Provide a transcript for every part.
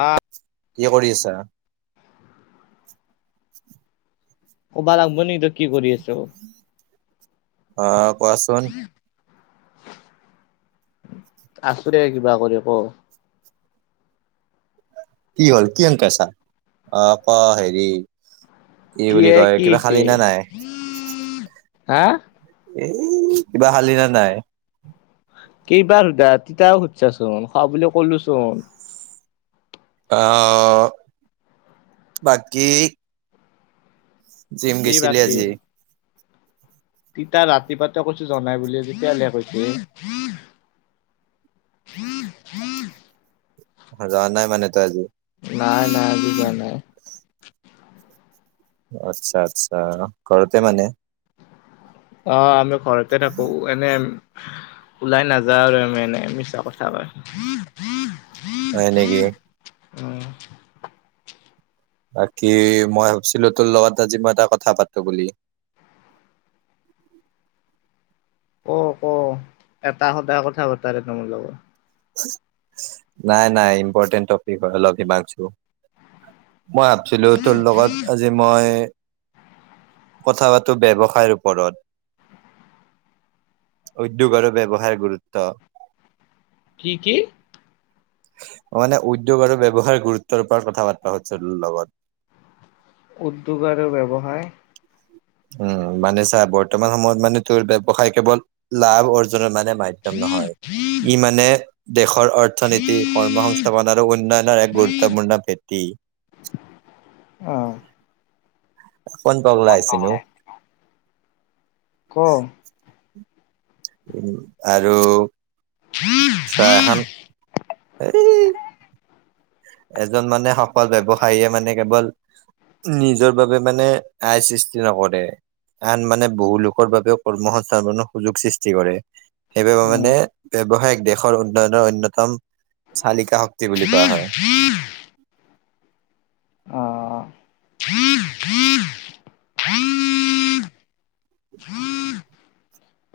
আহ কি কৰি আছা। [inaudible] ক'বা লাগিব নেকি তই কি কৰি আছ অ- অ কোৱাচোন- আছো দে কিবা কৰি ক কি হ'ল কি এনেকৈ আছা অ ক হেৰি- ই কি বুলি এ কয় কি কিবা হৈছে? খালি না নাই। হা এ কিবা শালি ন নাই। কিবাৰ সুধা তেতিয়া ও সুধছাচোন খোৱা বুলি কলোচোন অ বাকী জিম কি গৈছিলি বাকী? আজি। তিতা ৰাতিপা কৈছো জনাই বুলি যেতিয়া কৈছো। যোৱা নাই মানে তই আজি- নাই নাই আজি যোৱা নাই। আচ্ছা আচ্ছা ঘৰতে মানে- অ আমি ঘৰতে থাকোঁ এনে- ওলাই নাযা আৰু ম মিছা কথা হয়। হয় নেকি? [unintelligible] বাকী মই ভাবিছিলো তোৰ লগত আজি মই এটা কথা পাতো বুলি- [unintelligible] ক ক এটা সদায় কথা পতাল তোমাৰ লগত নাই নাই ইম্পৰ্টেণ্ট টপিক হয় অলপ মই ভাবছিলো তোৰ লগত আজি মই- কথা পাতো ব্যৱসায়ৰ ওপৰত- উদ্যোগ আৰু ব্যৱহাৰ গুৰুত্ব। কি কি? [unintelligible] মানে উদ্যোগ আৰু ব্যৱহাৰ গুৰুত্বৰ ওপৰত কথা বাৰ্তা লগত- উদ্যোগ আৰু ব্যৱসায়। উম মানে চাৰ বৰ্তমান সময়ত মানে তোৰ ব্যৱসায় কেৱল লাভ অৰ্জন মানে মাধ্যম নহয়। ই মানে দেশৰ অৰ্থনীতি কৰ্মসস্থাপন আৰু উন্নয়নৰ এক গুৰুত্বপূৰ্ণ ভেটি। অ [unintelligible] কণ পগলা ওলাই আহিছিল নো ক উম আৰু চাহ এখন- এই- এজন মানে সফল ব্যৱসায় মানে কেৱল নিজৰ বাবে মানে- আয় সৃষ্টি নকৰে আন মানে বহু লোকৰ বাবেও কৰ্মসস্থানৰ সুযোগ সৃষ্টি কৰে। সেইবাবে উম মানে ব্যৱসায় দেশৰ উন্নয়নৰ অন্যতম চালিকা বুলি কোৱা হয়। আহ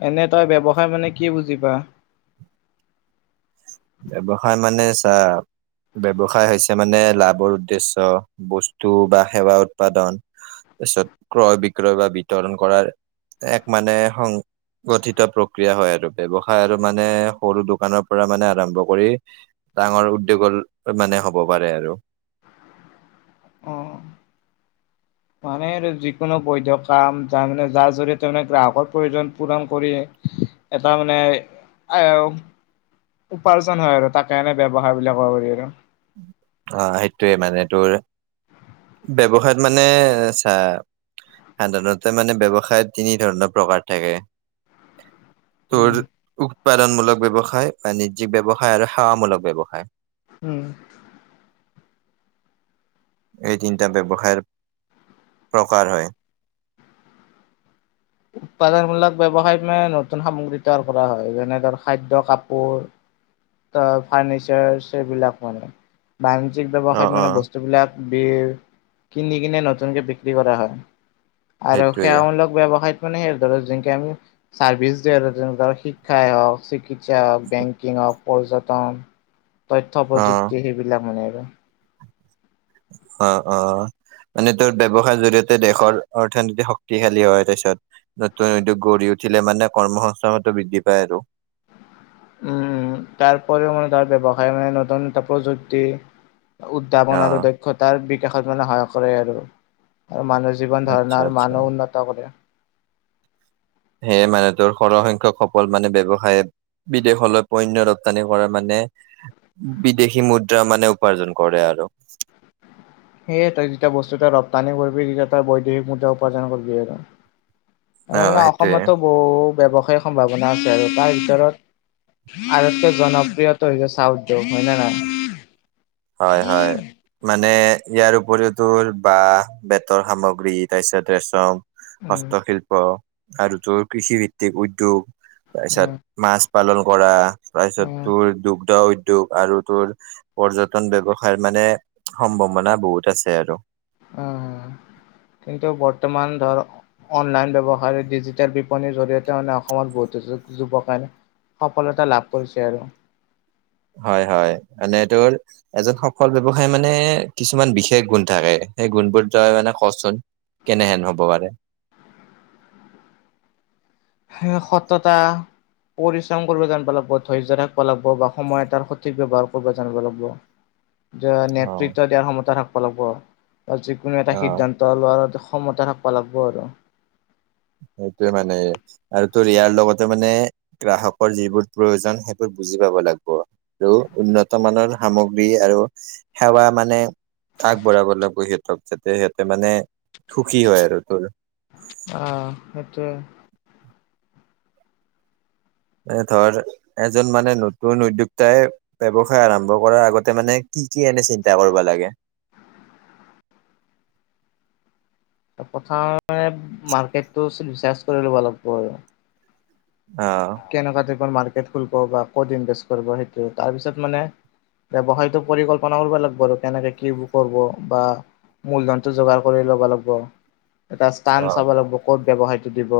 এনে তই ব্যৱসায় মানে কি বুজি পাও? ব্যৱসায় মানে চা ব্যৱসায় হৈছে মানে লাভৰ উদ্দেশ্য বস্তু বা সেৱা উৎপাদন তাৰপিছত ক্ৰয় বিক্ৰয় বা বিতৰণ কৰাৰ এক মানে গঠিত প্ৰক্ৰিয়া হয় আৰু ব্যৱসায় আৰু মানে সৰু দোকানৰ পৰা মানে আৰম্ভ কৰি ডাঙৰ উদ্যোগৰ মানে হ'ব পাৰে আৰু অ [unintelligible] মানে আৰু যিকোনো বৈধ কাম তাৰ মানে যাৰ জৰিয়তে মানে গ্ৰাহকৰ প্ৰয়োজন পূৰণ কৰি এটা মানে আইওহ উপাৰ্জন হয় আৰু তাকে এনে ব্যৱসায় বুলিয়ে কব পাৰি আৰু। আহ সেইটোৱে মানে তোৰ ব্যৱসায়ত মানে চা সাধাৰণতে মানে ব্যৱসায়ত তিনি ধৰণৰ প্ৰকাৰ থাকে। উম তোৰ উৎপাদনমূলক ব্যৱসায় বাণিজ্যিক ব্যৱসায় আৰু সেৱামূলক ব্যৱসায়। উম এই তিনিটা ব্যৱসায়ৰ প্ৰকাৰ হয়। উৎপাদনমূলক ব্যৱসায় মানে নতুন সামগ্ৰী তৈয়াৰ কৰা হয় যেনে ধৰ খাদ্য কাপোৰ ত ফাৰ্ণিচাৰ এইবিলাক মানে, বাণিজ্যিক অ', ব্যৱসায়ত মানে অ', বস্তুবিলাক। বি কিনি কিনে নতুনকে বিক্ৰী কৰা হয়। আৰু সেইটোৱে সেৱামূলক ব্যৱসায়ত মানে সেই ধ যেনেকে আমি চাৰ্ভিছ দিও ধৰ শিক্ষাই হওঁক চিকিৎসা হওক বেংকিং হওক পৰ্যটন তথ্য অ', প্ৰযুক্তি সেইবিলাক মানে অ অ মানে তোৰ ব্যৱসায়ৰ জৰিয়তে দেশৰ অৰ্থনীতি শক্তিশালী হয় পিছত নতুন উদ্যোগ গঢ়ি উঠিলে মানে কৰ্মসস্থানতো বৃদ্ধি পায় আৰু উম তাৰপৰিও মানে তাৰ ব্যৱসায় মানে নতুন এটা প্ৰযুক্তি উদ্ভাৱন আৰু অ', দক্ষতাৰ বিকাশত মানে সহায় কৰে আৰু আৰু মানুহৰ জীৱন আচ্ছা ধাৰণা আৰু আচ্ছা মানুহ উন্নত কৰে সেয়ে মানে তোৰ সৰহ সংখ্যক সফল মানে ব্যৱসায় বিদেশলৈ পণ্যয় ৰপ্তানি কৰা মানে, বিদেশী মুদ্ৰা মানে উপাৰ্জন কৰে আৰু। হেল্ল সেয়ে তই যেতিয়া বস্তু তই ৰপ্তানি কৰিবি তেতিয়া তই বৈদেশিক মুদ্ৰা উপাৰ্জন কৰিবি আৰু এ মানে অ', সেইটোয়ে। অসমতো বহু ব্যৱসায়িক সম্ভাৱনা আছে আৰু তাৰ ভিতৰত আটাতকৈ জনপ্ৰিয়ত হৈছে চাহ উদ্যোগ হয়নে নহয়। হয় হয় মানে ইয়াৰ উপৰিও তোৰ বাঁহ বেতৰ সামগ্ৰী তাৰপিছত ৰেচম উম, হস্তশিল্প আৰু তোৰ কৃষিভিত্তিক উদ্যোগ তাৰপিছত উম, মাছ পালন কৰা তাৰপিছত উম, তোৰ দুগ্ধ উদ্যোগ আৰু তোৰ পৰ্য ব্যৱসায় মানে সম্ভাৱনা বহুত আছে আৰু উম! কিন্তু বৰ্তমান ধৰ অনলাইন ব্যৱসায় ডিজিটেল বিপণীৰ জৰিয়তে মানে অসমৰ বহুতো যুৱকনে সফলতা লাভ কৰিছে আৰু। হয় হয় মানে তোৰ এজন সফল ব্যৱসায় মানে কিছুমান বিশেষ গুন থাকে। সেই গুণবোৰ তই মানে কচোন, কেনেহেন হব পাৰে [inaudible] হে সততা। পৰিশ্ৰম কৰিব জানিব লাগিব, ধৈৰ্য থাকিব লাগিব, বা সময় এটাৰ সঠিক ব্যৱহাৰ কৰিব জানিব লাগিব। উ [unintelligible] নেতৃত্ব দিয়াৰ ক্ষমতা থাকিব লাগিব, যিকোনো এটা অ সিদ্ধান্ত লোৱাৰ ক্ষমতা থাকিব লাগিব আৰু। সেইটোয়ে মানে আৰু তোৰ ইয়াৰ লগতে মানে গ্ৰাহকৰ যিবোৰ প্ৰয়োজন সেইবোৰ বুজি পাব লাগিব, আৰু উন্নত মানৰ সামগ্ৰী আৰু সেৱা মানে আগবঢ়াব লাগিব সিহঁতক যাতে সিহঁতে মানে সুখী হয় আৰু তোৰ। আহ সেইটো। এ ধৰ এজন মানে নতুন উদ্যোক্তাই ব্যৱসায় আৰম্ভ কৰাৰ আগতে মানে কি-কি এনে চিন্তা কৰিব লাগে? প্ৰথমে মাৰ্কেটটো ৰিচাৰ্ছ কৰি ল'ব লাগব আৰু। অ'। কেনেকা টাইপৰ মাৰ্কেট খুলব বা ক'ত ইনভেচ কৰব সেটো। তাৰপিছত মানে ব্যৱসায়তো পৰিকল্পনা কৰব লাগব আৰু কেনেকে কি কৰব বা মূলধনটো যোগাৰ কৰি ল'ব লাগব। এটা স্তান অ', চাব লাগিব। ক'ত ব্যৱসায়টো দিব,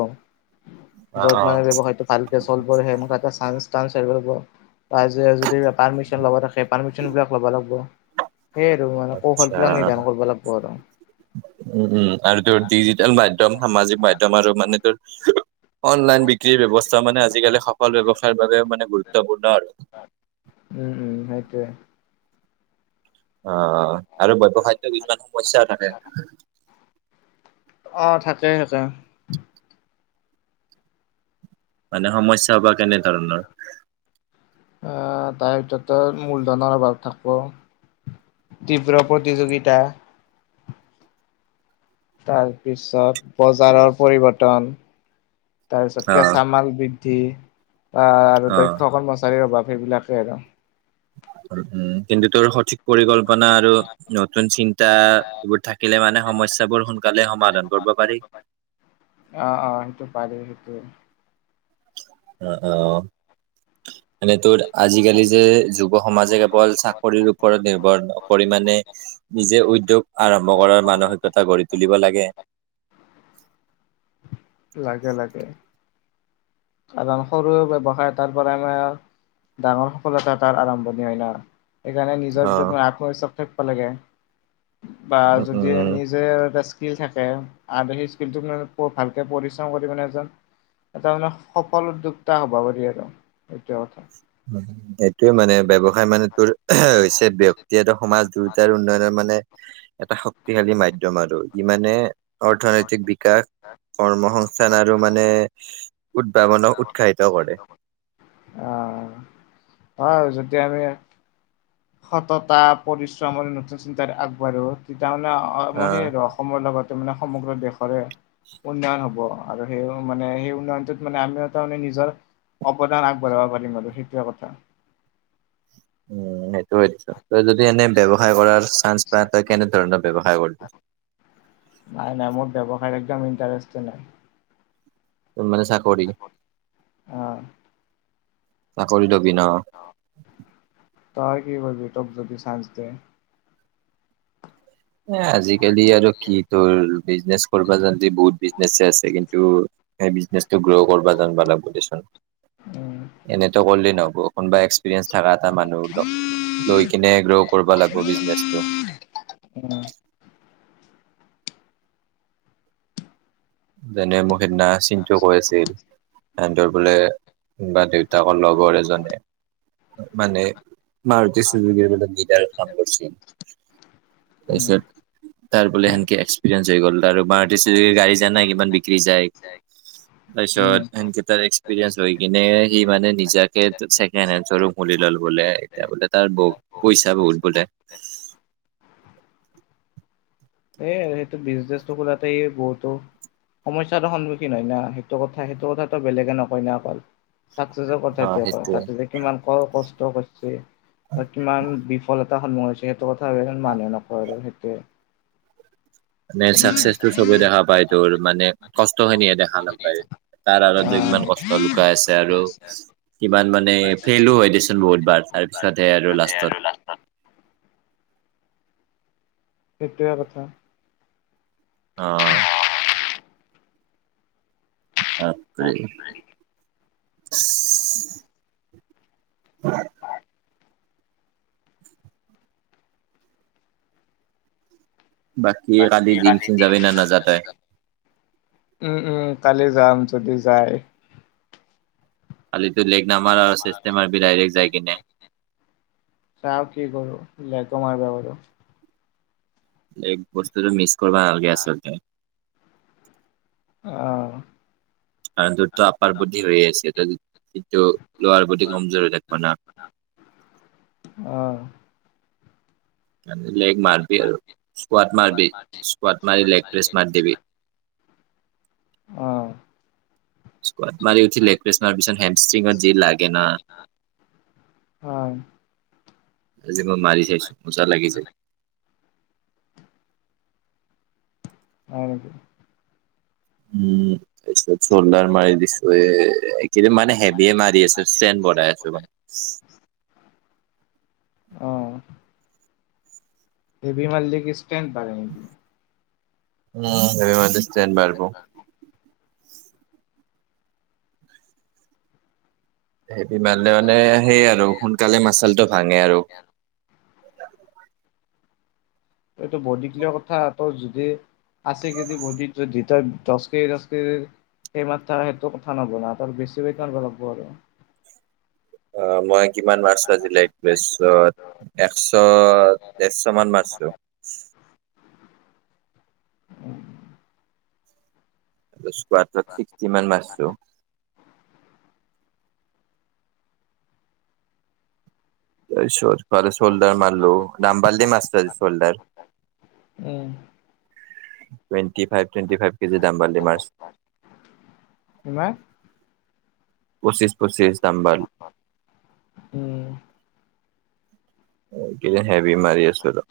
অ', য'ত অ'। মানে ব্যৱসায়টো ভালকে চলব সেই সেনকাতে চাঞ্জ টানচ আইব লাগব। যদি পাৰ্মিচন ল'ব থাকে, পাৰ্মিচন বিলাক ল'ব লাগব। মানে আচ্ছা কৌশলবিলাক নিৰ্ধাৰ কৰিব লাগব আৰু। উম, উম আৰু তোৰ ডিজিটেল মাধ্যম, সামাজিক মাধ্যম আৰু মানে তোৰ অনলাইন বিক্ৰীৰ ব্যৱস্থা মানে আজিকালি সফল ব্যৱসায়ৰ বাবে মানে গুৰুত্বপূৰ্ণ আৰু। উম, উম। সেইটোৱে। অ আৰু ব্যৱসায়টো কিছুমান সমস্যা থাকে। অ থাকেই [unintelligible] মানে সমস্যা বা কেনেধৰণৰ। আহ তাৰ ভিতৰত তোৰ মূলধনৰ অভাৱ থাকব। তীব্ৰ প্ৰতিযোগিতা তাৰ পিছত বজাৰৰ পৰিবৰ্তন তাৰপিছত অ কেঁচা মাল বৃদ্ধি আহ আৰু অ দক্ষ কৰ্মচাৰীৰ অভাৱ। সেইবিলাকে আৰু। উ কিন্তু তোৰ সঠিক পৰিকল্পনা আৰু নতুন চিন্তা এইবোৰ থাক মানে সমস্যাবোৰ সোনকালে সমাধান কৰব পাৰি। অ, অ। সেইটো পাৰি, সেইটোৱে। অঁ-অঁ। এনে তোৰ আজি-কালি যে যুৱ সমাজে কেৱল চাকৰিৰ ওপৰত নিৰ্ভৰ নকৰি মানে নিজে উদ্যোগ আৰম্ভ কৰাৰ মানসিকতা গঢ়ি তুলিব লাগে। লাগে, লাগে। কাৰণ সৰু ব্যৱসায় তাৰ পৰা আমাৰ ডাঙৰ সফলতা তাৰ আৰম্ভণি হয় না। এইকাৰণে নিজৰ অ ভিতৰত আত্মবিশ্বাস থাকব লাগে। বা উম যদি উম নিজে স্কিল থাকে আৰু সেই স্কিলটো মানে ভালকৈ পৰিশ্ৰম কৰি মানে এজন এটা মানে সফল উদ্যোক্তা হ'ব পাৰি আৰু এইটো কথা। এইটোৱে মানে ব্যৱসায় মানে তোৰ হৈছে ব্যক্তি আৰু সমাজ দুয়োটাৰ উন্নয়নৰ মানে এটা শক্তিশালী মাধ্যযম আৰু ই মানে অৰ্থনৈতিক বিকাশ, কৰ্মসংস্থান আৰু মানে উদ্ভাৱনো সাহিত কৰে। অ যেতিয়া আমি সততা, পৰিশ্ৰম আৰু নতুন চিন্তাত আগবাঢ়ো তাৰ মানে আহ সেই আৰু অসমৰ লগতে মানে সমগ্ৰ দেশৰে উন্নয়ন হ'ব আৰু সেই মানে সেই উন্নয়নটোত মানে আমিও তাৰ মানে নিজৰ অৱদান আগবঢ়াব পাৰিম আৰু, সেইটোৱে কথা। [inaudible] উ সেইটো হয় দেচোন। তই যদি এনে ব্যৱসায় কৰাৰ চান্স পা তই কেনেধৰণৰ ব্যৱসায় য় কৰবি? নাই, নাই। মোৰ ব্যৱসায়ৰ একদম ইণ্টাৰেষ্টে নাই। ও মান চাকৰি? অ চাকৰি লবি ন? তই কি কৰবি তোক যদি চাঞ্চ দিয়ে। আজিকালি আৰু কি তোৰ বিজনেছ কৰা যান বহুত বিজনেচ আছে। কিন্তু এই বিজনেচটো গ্ৰ' কৰা যিব লা বুলি উম এনেতো কৰিলেই নহব কোনোবা এক্সপিৰিয়েঞ্চ থকা এটা মানুহ লগ- লৈ কিনে গ্ৰ' কৰিব লাগিব বিজনেছটো। উম যেনে মোক সেই দিনা চিন্তূ কৈ আছিল। ৰ বোলে কোন বা দেউতাকৰ লগৰ এজনে মানে ভাৰতুযোগ নি কাম কৰিছিল উম তাৰপিছত তাৰ বোলে সেনকে এক্সপিৰিয়েঞ্চ হৈ গ'ল ত আৰু মাৰ গাড়ী জানাই কিমান বিক্ৰী যায়। উম তাৰপিছতেনকেইটাৰ এক্সপিৰিয়েঞ্চ হৈ কিনে সি মানে নিজাকেছেকে হেৰু ল। বোলে এতিয়া বোলে তাৰ বহু পইচা বহুত বোলে। এই সেইটো বিজনেছটো খোলাতে বহুতো। সমস্যাৰো সন্মুখীন হয় না সেইটো কথা সেইটো কথাটো বেলেগে নকয় ন অকল। চাকচেছৰ অ' কথাটো সেইটোয়ে তাতে যে কিমান ক কষ্ট কৰিছে বা কিমান বিফল? এ সন্মুখ হৈছে সেইটো কথা মানুহে নকয় আৰু সেইটোৱে। নাই চাকসেছটো চবেই দেখা পায়। তোৰ মানে কষ্ট খিনিয়ে দেখা নাপায়। তাৰ আঁৰত যে অ' কিমান কষ্ট লুকাই আছে আৰু কিমান মানে ফেইলো হয় দেচোন বহুতবাৰ তাৰপিছতহে আৰু লাষ্টত। [inaudible] সেইটো কথা। আহ। বাপৰে। হয়। বাকী এই খালী জিম চিম যাবিনে নাজাও তই। উম, উম কালি যাম যদি যায়। খালিটো লেক নামাৰ আৰু চেষ্টেমাৰ বি ডাইৰেক্ট যায় কিনে। চাও কি কৰো। বস্তুটো মিছ কৰিব নালাগে আচলতে। আহঁ। কাৰণ তোৰতটো আপাৰ বুদ্ধি হৈ আছে। কিন্তু লোৱাৰ প্ৰতি কমজোৰে দেখিব না। আহ। হয়। লেগ মাৰবি আৰু স্কড মাৰবি স্কড মাৰি লেগ প্ৰেছ মাৰ দিবি। আহ। গাট মাৰি উঠিল লেক্ৰেছ মাৰ পিছত হেমষ্ট্ৰিঙত জি লাগে ন। হয়। আজি মই মাৰি চাইছো মোচা লাগি যায়। হয়, নেকি? উম। চল্ডাৰ মাৰি দিছো। এই কেইদিন মানে হেভিয় মাৰি আছো ষ্ট্ৰে বঢ়াই আছো মানে। [inaudible] আহ। হেবি মালিক সষ্টেণ্ড পি উ স মাজষ্টন বাৰব। হেভী মাৰিলে মানে সেইয় আৰু সোনকালে মাচালটো ভাঙে আৰু এইটো বহুত দগলীয়া কথা তই যদি আছে কেজি বদিত যদি তই দহ কেজি দহ কেজি সেই মাত্ৰ সেইটো কথা নব ন ত আৰু বেছিব লাগব। আৰু অ' মই কিমান মাছো আজি লাইত এশ-ডৰশ মান মাৰিছো। [inaudible] উম। [unintelligible] ছিক্সটি মান মাৰিছো। [unintelligible] তাৰপিছত চোল্ডাৰ মাৰিলো দাম বঢলে মাছাৰ soldier. [unintelligible] Twenty five, twenty five KG দাম দামদি মাৰিছো পঁচিছ পঁচিছ ডাম্বলড ইমান কিমান হেভী মাৰি আছো আৰু।